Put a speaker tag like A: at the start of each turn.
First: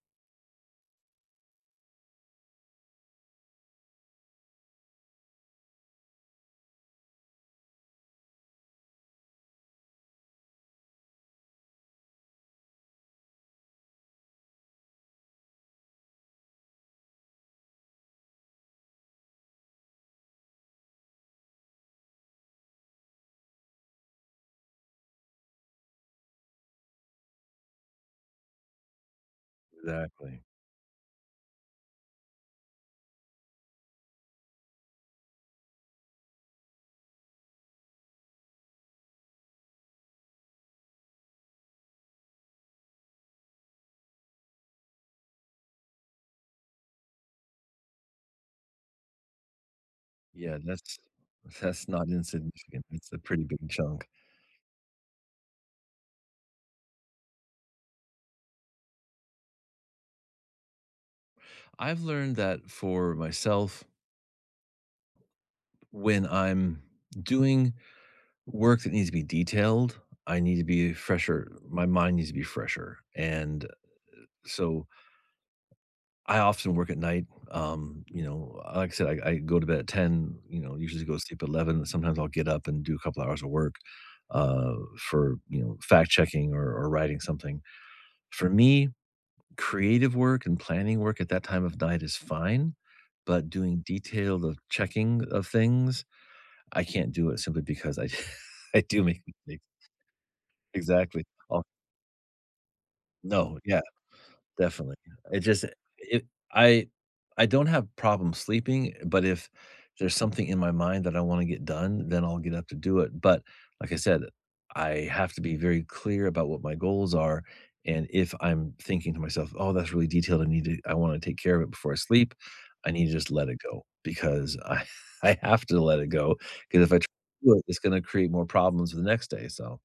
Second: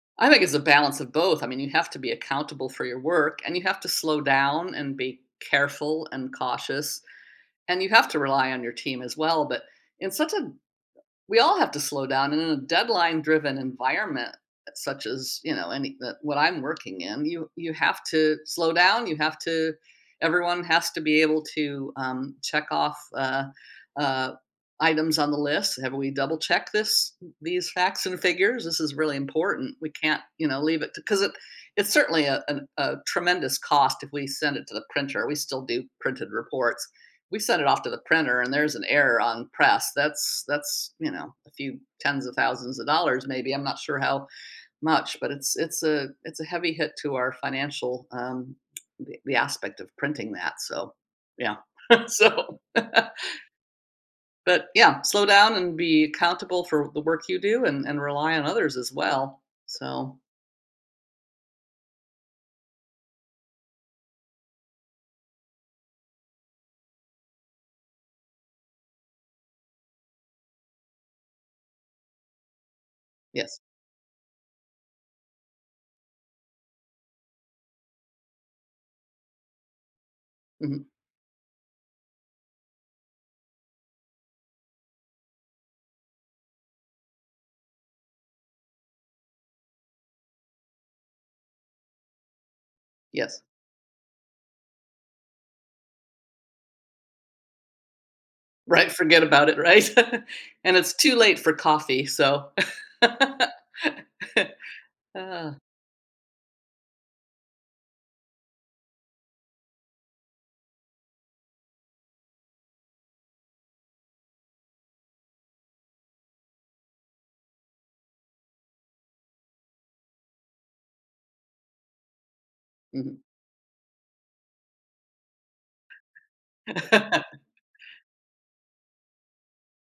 A: I think it's a balance of both. I mean, you have to be accountable for your work, and you have to slow down, and be careful and cautious. And you have to rely on your team as well. But, in such a we all have to slow down and in a deadline-driven environment such as, you know, any n what I'm working in, you you have to slow down, you have to everyone has to be able to, um, check-off, uh, uh, items on the list. "Have we double checked this these facts and figures? This is really important. We can't,
B: Exactly.
A: you know, leave it t" 'Cause it it's certainly, uh, an, uh, tremendous cost if we send it to the printer- we still do printed reports- we send it off to the printer and there's an error on press. That's that's, you know, a few 10s of 1000s of dollars maybe, I'm not sure how much, but it's it's a it's a heavy hit to our financial, um, we we aspect of printing
B: Yeah,
A: that, so
B: that's
A: yeah.
B: that's not
A: So
B: insignificant. It's a pretty big chunk.
A: but, yeah. Slow down and be accountable for the work you do and and rely on others as well, so
B: I've learned that for myself when I'm doing work that needs to be detailed, I need to be fresher, my mind needs to be fresher.
A: Yes.
B: And, eh, so I often work at night. Um, you know, uh, like I said, I I go to bed at 10:00, you know,
A: Mhm.
B: usually go to sleep at 11:00. Sometimes I'll get up and do a couple of hours of work, uh, for, you know, fact checking or or writing something. For me, creative work and planning work at that time of night is fine.
A: Yes.
B: But doing detailed checking of things, I can't do it simply because I I
A: Right,
B: do make
A: forget about it,
B: mistakes.
A: right? And it's too
B: Exactly,
A: late for
B: o
A: coffee, so
B: No, yeah. Definitely. It just, it if I I don't have problem sleeping, but if there's something in my mind that I wanna get done, then I'll get up to do it. But, like I said, I have to be very clear about what my goals are, and if I'm thinking to myself, "Oh, that's really detailed. I need to I wanna take care of it before I sleep." I need to
A: Mhm.
B: just let it go. Because I I have to let it go. 'Cause if I try to do it, it's gonna create more problems the next day, so